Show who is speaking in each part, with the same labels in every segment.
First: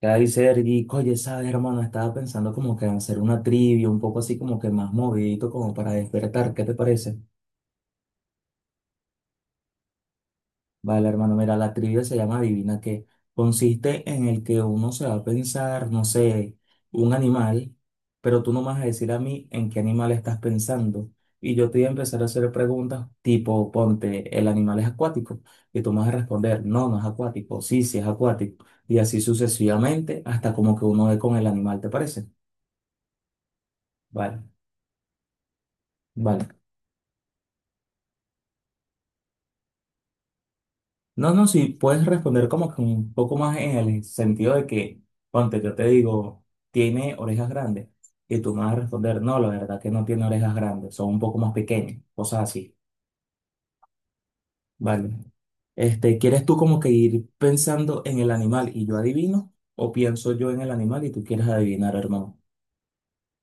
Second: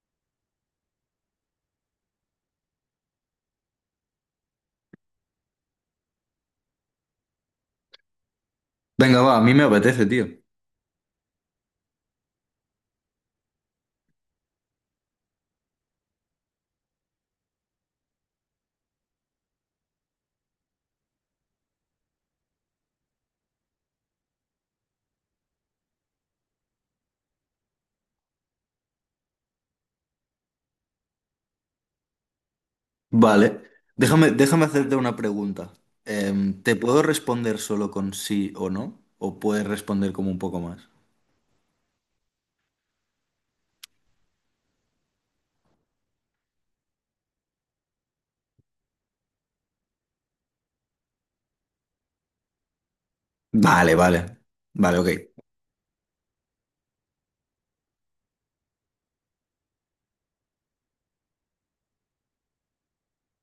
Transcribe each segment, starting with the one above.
Speaker 1: Ya ahí Sergi, oye, sabes, hermano, estaba pensando como que en hacer una trivia, un poco así como que más movidito, como para despertar, ¿qué te parece?
Speaker 2: Venga, va, a mí me apetece, tío.
Speaker 1: Vale, hermano, mira, la trivia se llama Adivina qué. Consiste en el que uno se va a pensar, no sé, un animal, pero tú no me vas a decir a mí en qué animal estás pensando. Y yo te voy a empezar a hacer preguntas tipo, ponte, ¿el animal es acuático? Y tú me vas a responder, no, no es acuático, sí, sí es acuático. Y así sucesivamente, hasta como que uno ve con el animal, ¿te parece?
Speaker 2: Vale. Déjame,
Speaker 1: Vale.
Speaker 2: déjame hacerte una pregunta.
Speaker 1: Vale.
Speaker 2: ¿Te puedo responder solo con sí o no? ¿O puedes responder como un poco más?
Speaker 1: No, no, si puedes responder como que un poco más en el sentido de que, ponte, yo te digo, tiene orejas grandes. Y tú me vas a responder, no, la verdad que no tiene orejas grandes, son un poco más pequeñas, cosas así.
Speaker 2: Vale, vale. Vale,
Speaker 1: Vale.
Speaker 2: ok.
Speaker 1: Este, ¿quieres tú como que ir pensando en el animal y yo adivino? ¿O pienso yo en el animal y tú quieres adivinar, hermano?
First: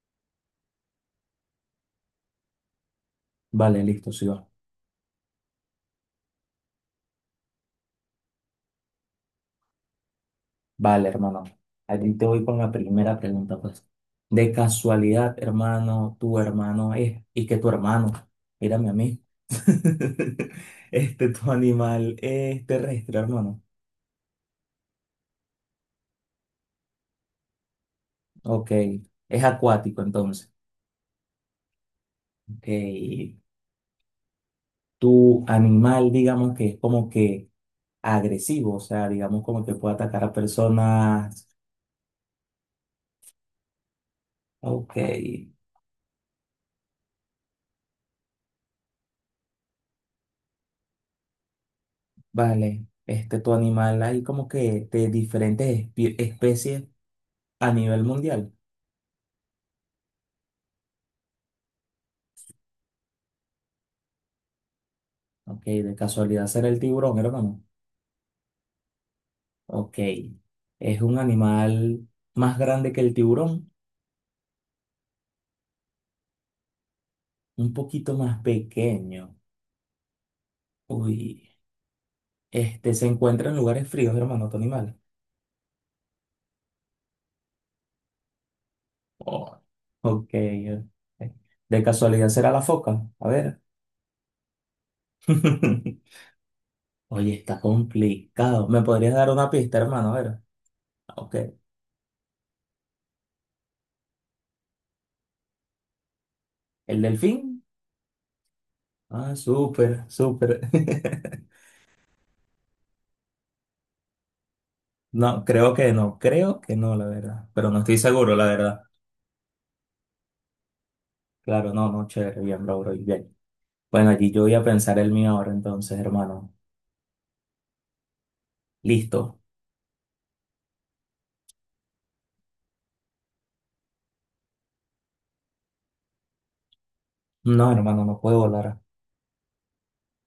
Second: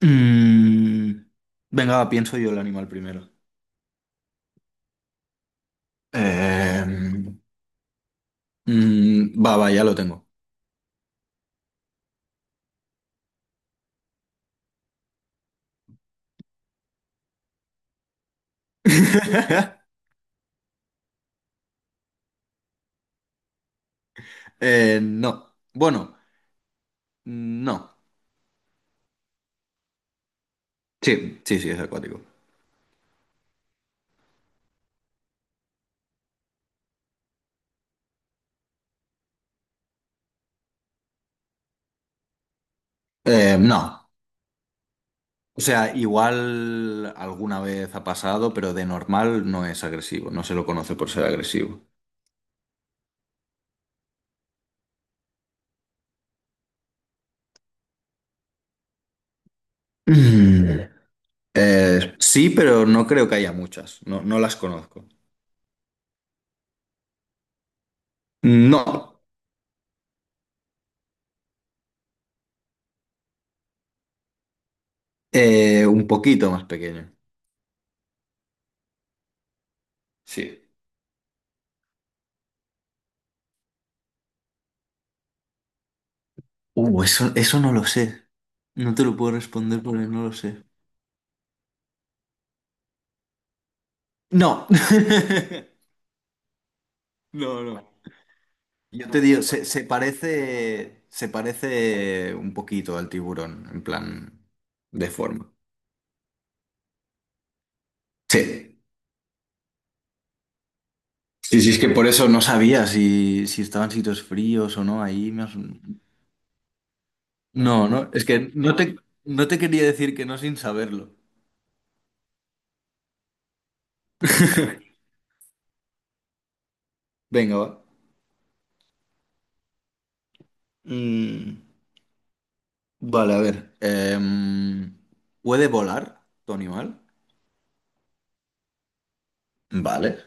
Speaker 2: Mm, Venga, va, pienso yo el animal primero.
Speaker 1: Vale, listo, sí va.
Speaker 2: Em, Va, va, ya lo tengo.
Speaker 1: Vale, hermano. Allí te voy con la primera pregunta, pues. De casualidad, hermano, tu hermano es, y que tu hermano, mírame a mí. Este, tu animal es terrestre, hermano.
Speaker 2: No. Bueno, no.
Speaker 1: Ok. Es acuático, entonces.
Speaker 2: Sí, sí, sí, es acuático.
Speaker 1: Ok. Tu animal, digamos que es como que agresivo, o sea, digamos como que puede atacar a personas.
Speaker 2: No.
Speaker 1: Ok.
Speaker 2: O sea, igual alguna vez ha pasado, pero de normal no es agresivo, no se lo conoce por ser agresivo.
Speaker 1: Vale. Este, tu animal hay como que de diferentes especies a nivel mundial.
Speaker 2: Mm, sí, pero no creo que haya muchas, no, no las conozco.
Speaker 1: Ok. De casualidad será el tiburón, hermano.
Speaker 2: No,
Speaker 1: Ok. Es un animal más grande que el tiburón,
Speaker 2: un poquito más pequeño.
Speaker 1: un poquito más pequeño.
Speaker 2: Sí.
Speaker 1: Uy, este se encuentra en lugares fríos, hermano, tu animal.
Speaker 2: Eso, eso no lo sé. No te lo puedo
Speaker 1: Oh,
Speaker 2: responder porque no
Speaker 1: Ok.
Speaker 2: lo sé.
Speaker 1: De casualidad será la foca. A ver.
Speaker 2: No.
Speaker 1: Oye, está
Speaker 2: No, no.
Speaker 1: complicado. ¿Me
Speaker 2: Yo
Speaker 1: podrías
Speaker 2: te
Speaker 1: dar
Speaker 2: digo,
Speaker 1: una
Speaker 2: se,
Speaker 1: pista,
Speaker 2: se
Speaker 1: hermano? A ver.
Speaker 2: parece,
Speaker 1: Ah,
Speaker 2: se
Speaker 1: Ok.
Speaker 2: parece un poquito al tiburón, en plan de forma.
Speaker 1: ¿El delfín?
Speaker 2: Sí.
Speaker 1: Ah, súper, súper.
Speaker 2: Sí, sí, es que por eso no sabía si, si estaban sitios fríos o no. Ahí me
Speaker 1: No,
Speaker 2: has-
Speaker 1: creo que no. Creo que no, la verdad. Pero no
Speaker 2: No,
Speaker 1: estoy
Speaker 2: no, es
Speaker 1: seguro, la
Speaker 2: que no
Speaker 1: verdad.
Speaker 2: te, no te quería decir que no sin saberlo.
Speaker 1: Claro, no, no, chévere. Bien, bro, bro. Bien. Bueno, allí yo voy a pensar el mío ahora, entonces, hermano.
Speaker 2: Venga, va.
Speaker 1: Listo.
Speaker 2: Mm, vale, a ver. ¿Puede volar tu animal?
Speaker 1: No, hermano, no puedo volar.
Speaker 2: Vale.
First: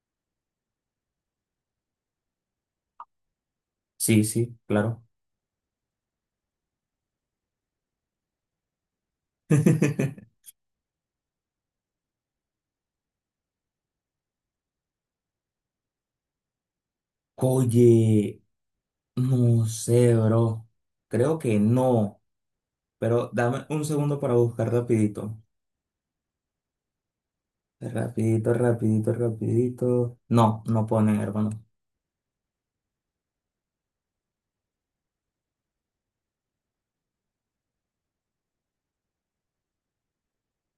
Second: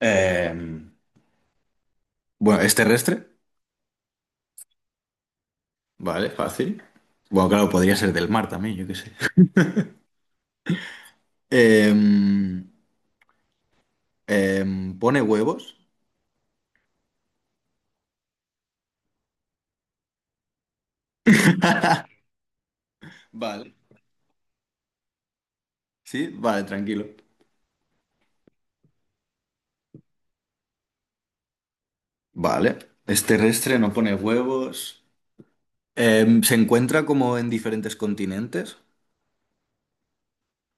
Speaker 2: Em, bueno, ¿es terrestre?
Speaker 1: Sí, sí, claro.
Speaker 2: Vale, fácil. Bueno, claro, podría ser del mar también, yo qué sé. Em, ¿Pone huevos?
Speaker 1: Oye, no sé, bro. Creo que no. Pero dame
Speaker 2: Vale.
Speaker 1: un segundo para buscar rapidito.
Speaker 2: Sí, vale, tranquilo.
Speaker 1: Rapidito, rapidito, rapidito. No, no ponen, hermano.
Speaker 2: Vale. Es terrestre, no pone huevos. ¿Se encuentra como en diferentes continentes?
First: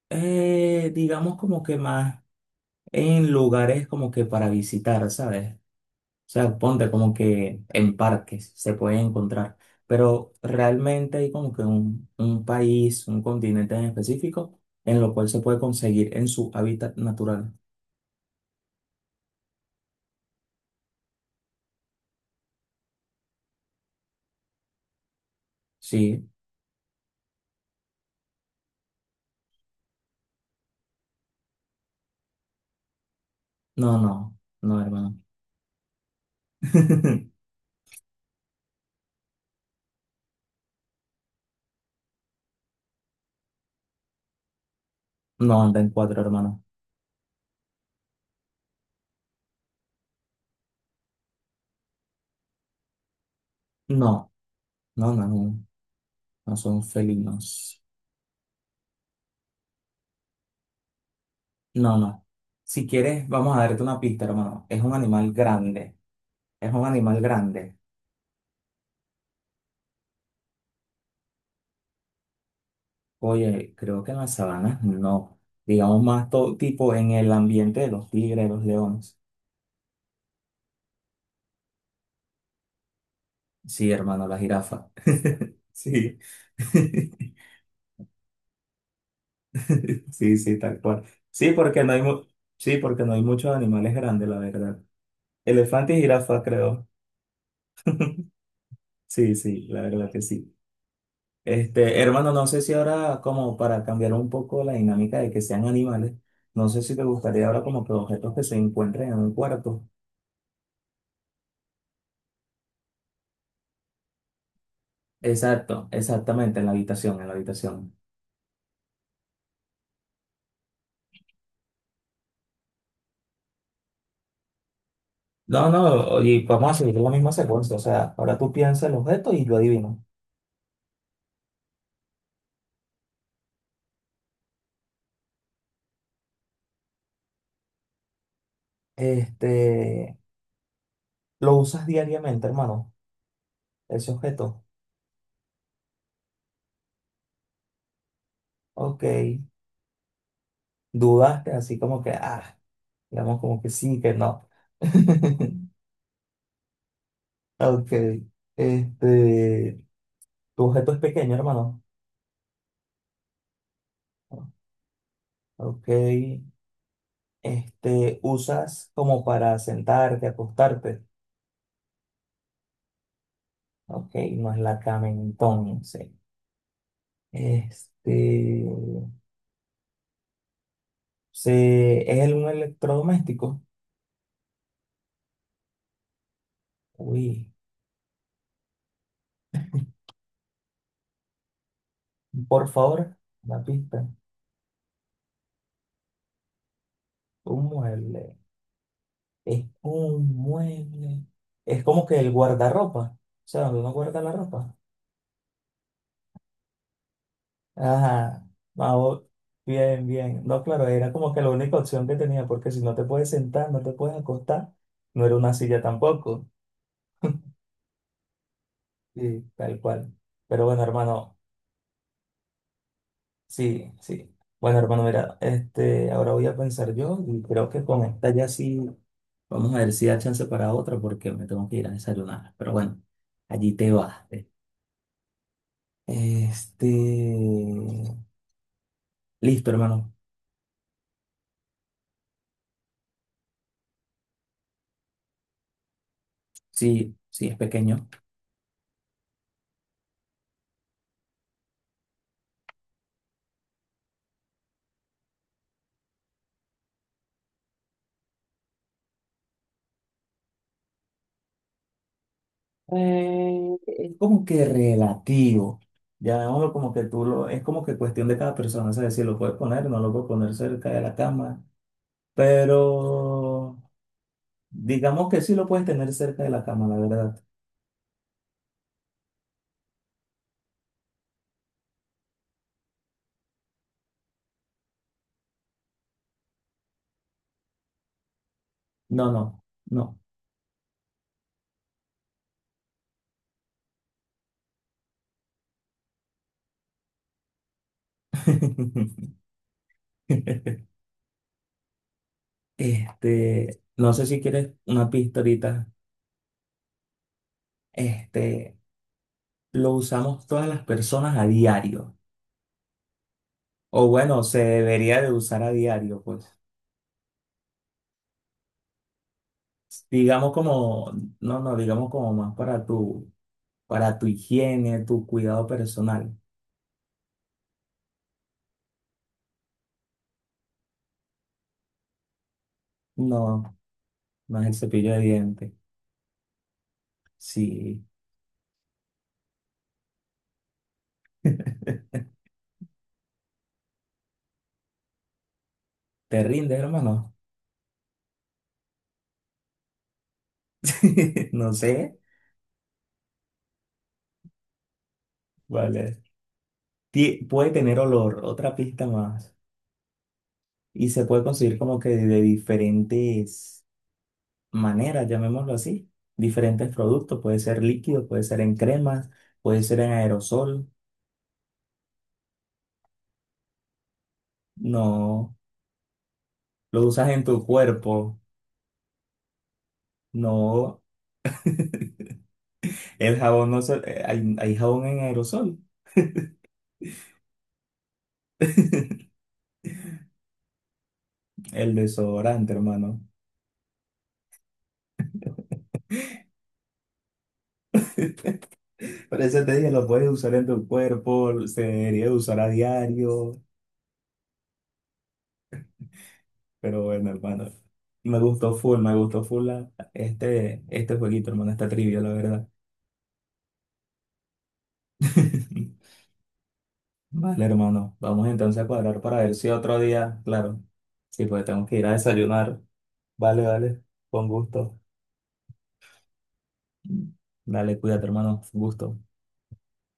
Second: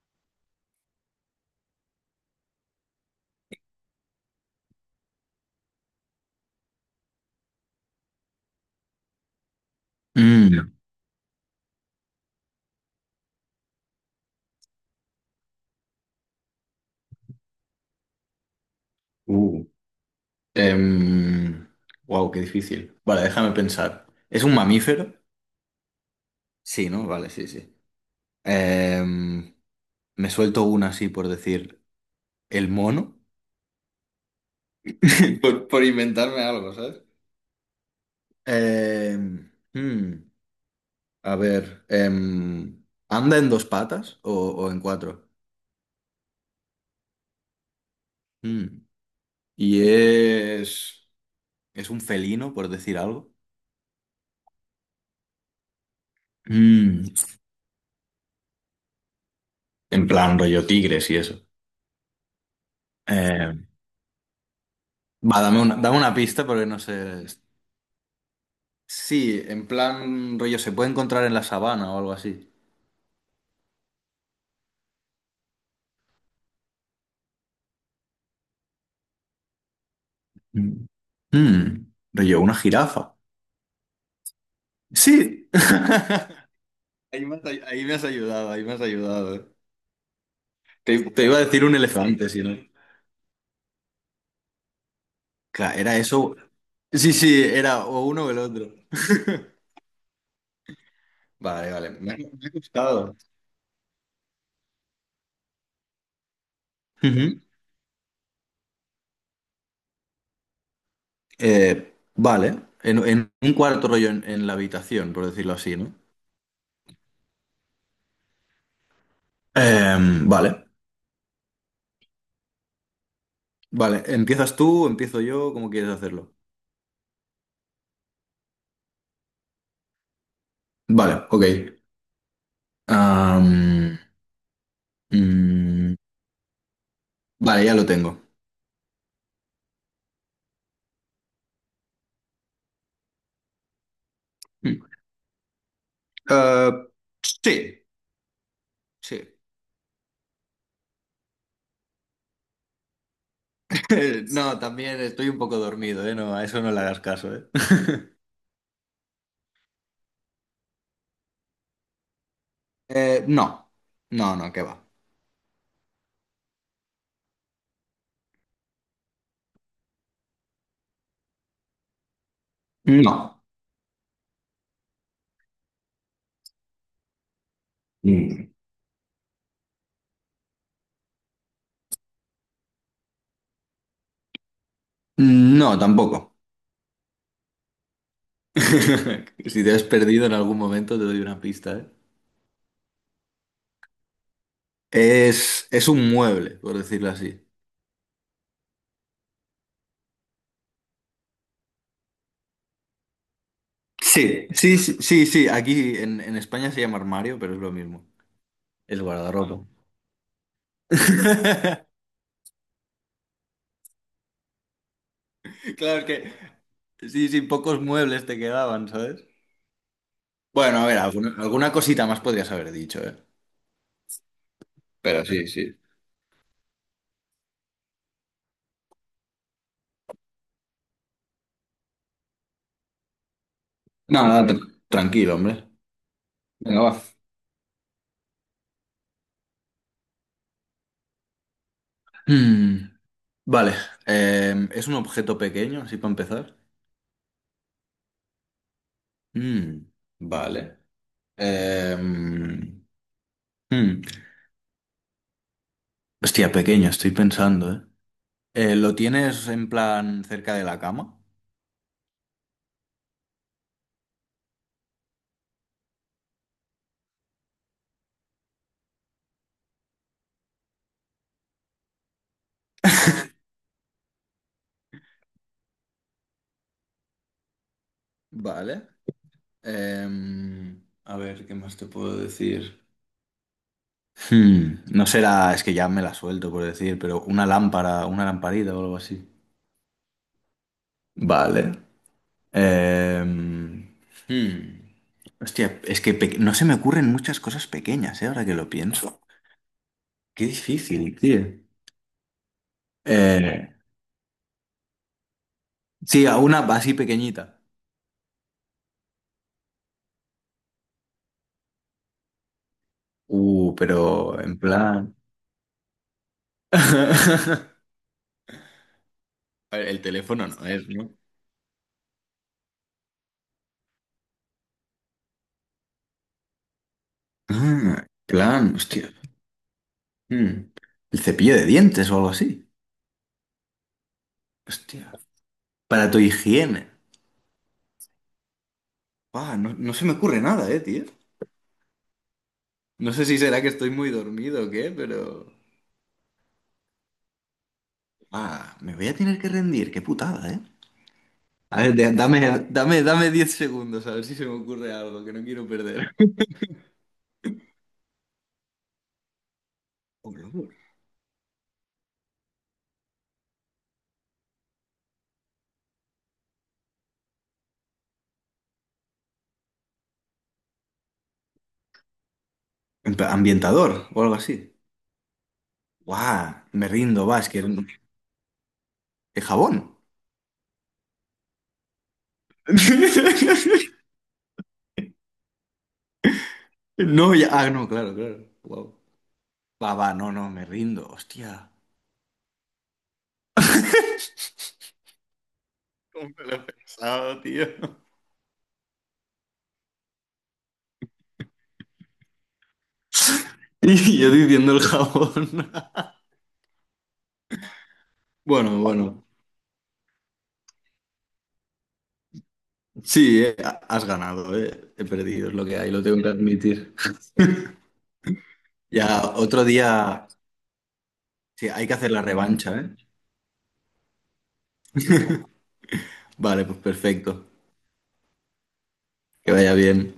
Speaker 1: Digamos como que más en lugares como que para visitar, ¿sabes? O sea, ponte como que en parques se puede encontrar. Pero
Speaker 2: Mm.
Speaker 1: realmente hay como que un país, un continente en específico, en lo cual se puede conseguir en su hábitat natural.
Speaker 2: Uh. Wow, qué difícil. Vale, déjame pensar. ¿Es un mamífero?
Speaker 1: Sí.
Speaker 2: Sí, ¿no? Vale, sí, sí. Em, Me suelto una así por decir el mono.
Speaker 1: No, no, no, hermano.
Speaker 2: Por inventarme algo, ¿sabes? Em, hmm, a ver. ¿Anda en dos patas o en cuatro?
Speaker 1: No anda en cuatro, hermano.
Speaker 2: Hmm. Y es. ¿Es un felino, por decir algo?
Speaker 1: No, no, no, no, no son
Speaker 2: Mm,
Speaker 1: felinos.
Speaker 2: en plan rollo tigres y eso.
Speaker 1: No, no. Si quieres,
Speaker 2: Eh,
Speaker 1: vamos a darte una pista, hermano. Es un animal
Speaker 2: va,
Speaker 1: grande.
Speaker 2: dame una pista porque
Speaker 1: Es
Speaker 2: no
Speaker 1: un animal
Speaker 2: sé.
Speaker 1: grande.
Speaker 2: Sí, en plan rollo, se puede encontrar en la sabana o algo así.
Speaker 1: Oye, creo que en las sabanas no. Digamos más todo tipo en el ambiente de los tigres, los leones.
Speaker 2: Mm. Mm, rollo, una jirafa.
Speaker 1: Sí, hermano, la jirafa.
Speaker 2: Sí.
Speaker 1: Sí.
Speaker 2: Ahí me has, ay- ahí me has ayudado, ahí me has ayudado. Eh.
Speaker 1: Sí, sí, tal
Speaker 2: Te,
Speaker 1: cual.
Speaker 2: te iba a
Speaker 1: Sí,
Speaker 2: decir un
Speaker 1: porque no hay mu-
Speaker 2: elefante, si no.
Speaker 1: sí, porque no hay muchos animales grandes, la verdad.
Speaker 2: Claro,
Speaker 1: Elefante
Speaker 2: era
Speaker 1: y
Speaker 2: eso.
Speaker 1: jirafa, creo.
Speaker 2: Sí, sí, era o uno o el otro.
Speaker 1: Sí, sí, la verdad que sí.
Speaker 2: Vale, vale.
Speaker 1: Este,
Speaker 2: Me ha
Speaker 1: hermano, no
Speaker 2: me ha
Speaker 1: sé si
Speaker 2: costado.
Speaker 1: ahora, como para cambiar un poco la dinámica de que sean animales, no sé si te gustaría ahora como que objetos que se encuentren en un cuarto.
Speaker 2: Vale, en un cuarto rollo en la habitación, por decirlo así,
Speaker 1: Exacto,
Speaker 2: ¿no?
Speaker 1: exactamente, en la habitación, en la habitación.
Speaker 2: Em, vale, vale. ¿Empiezas tú? ¿Empiezo yo?
Speaker 1: No,
Speaker 2: ¿Cómo quieres
Speaker 1: no,
Speaker 2: hacerlo?
Speaker 1: y vamos a seguir la misma secuencia, o sea, ahora tú piensas el objeto y lo adivinas.
Speaker 2: Vale, ok. Am, mm, vale, ya lo tengo.
Speaker 1: Este, lo usas diariamente, hermano, ese objeto.
Speaker 2: Mm. Ah, sí,
Speaker 1: Ok,
Speaker 2: sí.
Speaker 1: dudaste así como que, ah, digamos como que sí, que no.
Speaker 2: No, también estoy un poco dormido, ¿eh? No, a eso no le hagas caso, ¿eh?
Speaker 1: Ok. Este, tu objeto es pequeño, hermano.
Speaker 2: No, no, no, ¿qué va?
Speaker 1: Ok. Este, usas como para sentarte, acostarte.
Speaker 2: No.
Speaker 1: Ok, no es la cama entonces.
Speaker 2: Mm.
Speaker 1: Este, un electrodoméstico.
Speaker 2: No, tampoco.
Speaker 1: Uy,
Speaker 2: Si te has perdido en algún momento, te doy una pista, ¿eh?
Speaker 1: por favor, una pista.
Speaker 2: Es un mueble, por decirlo así.
Speaker 1: Un mueble. Es un mueble. Es como que el guardarropa. O sea, donde uno guarda la
Speaker 2: Sí,
Speaker 1: ropa.
Speaker 2: sí, sí, sí, sí. Aquí en España se llama armario, pero es lo mismo.
Speaker 1: Ajá,
Speaker 2: Es
Speaker 1: vamos,
Speaker 2: guardarropa.
Speaker 1: bien, bien. No, claro, era como que la única opción que tenía, porque si no te puedes sentar, no te puedes acostar, no era una silla
Speaker 2: Claro, es que
Speaker 1: tampoco.
Speaker 2: sí, sí, pocos muebles te quedaban, ¿sabes?
Speaker 1: Sí, tal cual. Pero
Speaker 2: Bueno,
Speaker 1: bueno,
Speaker 2: a ver,
Speaker 1: hermano,
Speaker 2: alguna cosita más podrías haber dicho, ¿eh?
Speaker 1: sí, sí. Bueno, hermano,
Speaker 2: Pero
Speaker 1: mira,
Speaker 2: sí, sí.
Speaker 1: este, ahora voy a pensar yo y creo que con esta ya sí, vamos a ver si da chance para otra, porque me tengo que ir a desayunar. Pero bueno, allí te vas.
Speaker 2: No, no, tr- tranquilo, hombre. Venga,
Speaker 1: Este,
Speaker 2: va.
Speaker 1: listo, hermano.
Speaker 2: Mm, vale. ¿Es un objeto pequeño, así para empezar?
Speaker 1: Sí, sí, es pequeño.
Speaker 2: Mm, vale. Em, mm, Hostia, pequeño, estoy pensando, ¿eh? ¿Lo tienes en plan cerca de la cama?
Speaker 1: Es como que relativo. Llamémoslo como que tú lo, es como que cuestión de cada persona, ¿sabes? Si lo puedes poner, no lo puedes poner cerca de la cama, pero digamos que sí lo puedes tener cerca de la cama, la verdad.
Speaker 2: Vale. A ver, ¿qué más te puedo decir? Hmm, no será, es que ya me la suelto por decir, pero una lámpara, una lamparita o algo así.
Speaker 1: No, no, no.
Speaker 2: Vale. Em, hmm. Hostia, es que pe- no se me ocurren muchas cosas pequeñas, ¿eh? Ahora que lo pienso. Qué difícil, tío. Eh,
Speaker 1: Este, no sé si quieres una pista ahorita.
Speaker 2: sí, a una así pequeñita.
Speaker 1: Este, lo usamos todas las personas a diario. O
Speaker 2: Pero
Speaker 1: bueno, se
Speaker 2: en plan...
Speaker 1: debería de usar a diario, pues.
Speaker 2: A ver, el teléfono
Speaker 1: Digamos
Speaker 2: no es,
Speaker 1: como,
Speaker 2: ¿no?
Speaker 1: no, no, digamos como más para tú. Para tu higiene, tu cuidado personal.
Speaker 2: Ah, plan, hostia. Mm. El cepillo de dientes o algo así.
Speaker 1: No, no es el
Speaker 2: Hostia.
Speaker 1: cepillo de dientes.
Speaker 2: Para tu higiene.
Speaker 1: Si
Speaker 2: Ah, no, no se me ocurre nada, tío. No sé si será que estoy muy dormido o qué, pero...
Speaker 1: te rinde, hermano,
Speaker 2: Ah, me voy a tener que rendir, qué putada, eh.
Speaker 1: no
Speaker 2: A ver, de-
Speaker 1: sé,
Speaker 2: dame, dame 10 segundos a ver si se me ocurre algo que no quiero perder.
Speaker 1: vale. Ti- puede tener olor, otra pista más.
Speaker 2: Hombre, hombre.
Speaker 1: Y se puede conseguir como que de diferentes maneras, llamémoslo así. Diferentes productos, puede ser líquido, puede ser en cremas, puede ser en aerosol.
Speaker 2: En plan, ambientador o algo así.
Speaker 1: No,
Speaker 2: Guau, me
Speaker 1: lo
Speaker 2: rindo,
Speaker 1: usas
Speaker 2: va,
Speaker 1: en
Speaker 2: es que...
Speaker 1: tu
Speaker 2: ¿El
Speaker 1: cuerpo.
Speaker 2: jabón?
Speaker 1: No, el jabón no se, hay jabón en aerosol.
Speaker 2: No, ya... Ah, no, claro, claro. Claro. Guau. Va, va, no, no, me rindo, hostia.
Speaker 1: El desodorante, hermano.
Speaker 2: ¿Cómo me lo he pensado, tío?
Speaker 1: Por eso te dije, lo puedes usar en tu cuerpo, se debería usar a diario,
Speaker 2: Y yo diciendo el jabón.
Speaker 1: pero bueno, hermano, me gustó
Speaker 2: Bueno,
Speaker 1: full,
Speaker 2: bueno.
Speaker 1: este, jueguito, hermano, esta trivia, la verdad.
Speaker 2: Sí, has ganado, eh. He perdido, es lo que hay, lo tengo que admitir.
Speaker 1: Vale, hermano, vamos entonces a cuadrar
Speaker 2: Ya,
Speaker 1: para ver
Speaker 2: otro
Speaker 1: si otro
Speaker 2: día.
Speaker 1: día, claro, sí, pues
Speaker 2: Sí,
Speaker 1: tengo
Speaker 2: hay que
Speaker 1: que ir
Speaker 2: hacer
Speaker 1: a
Speaker 2: la revancha,
Speaker 1: desayunar.
Speaker 2: ¿eh?
Speaker 1: Vale, vale, con gusto.
Speaker 2: Vale, pues perfecto.
Speaker 1: Dale, cuídate, hermano, gusto.
Speaker 2: Que vaya bien.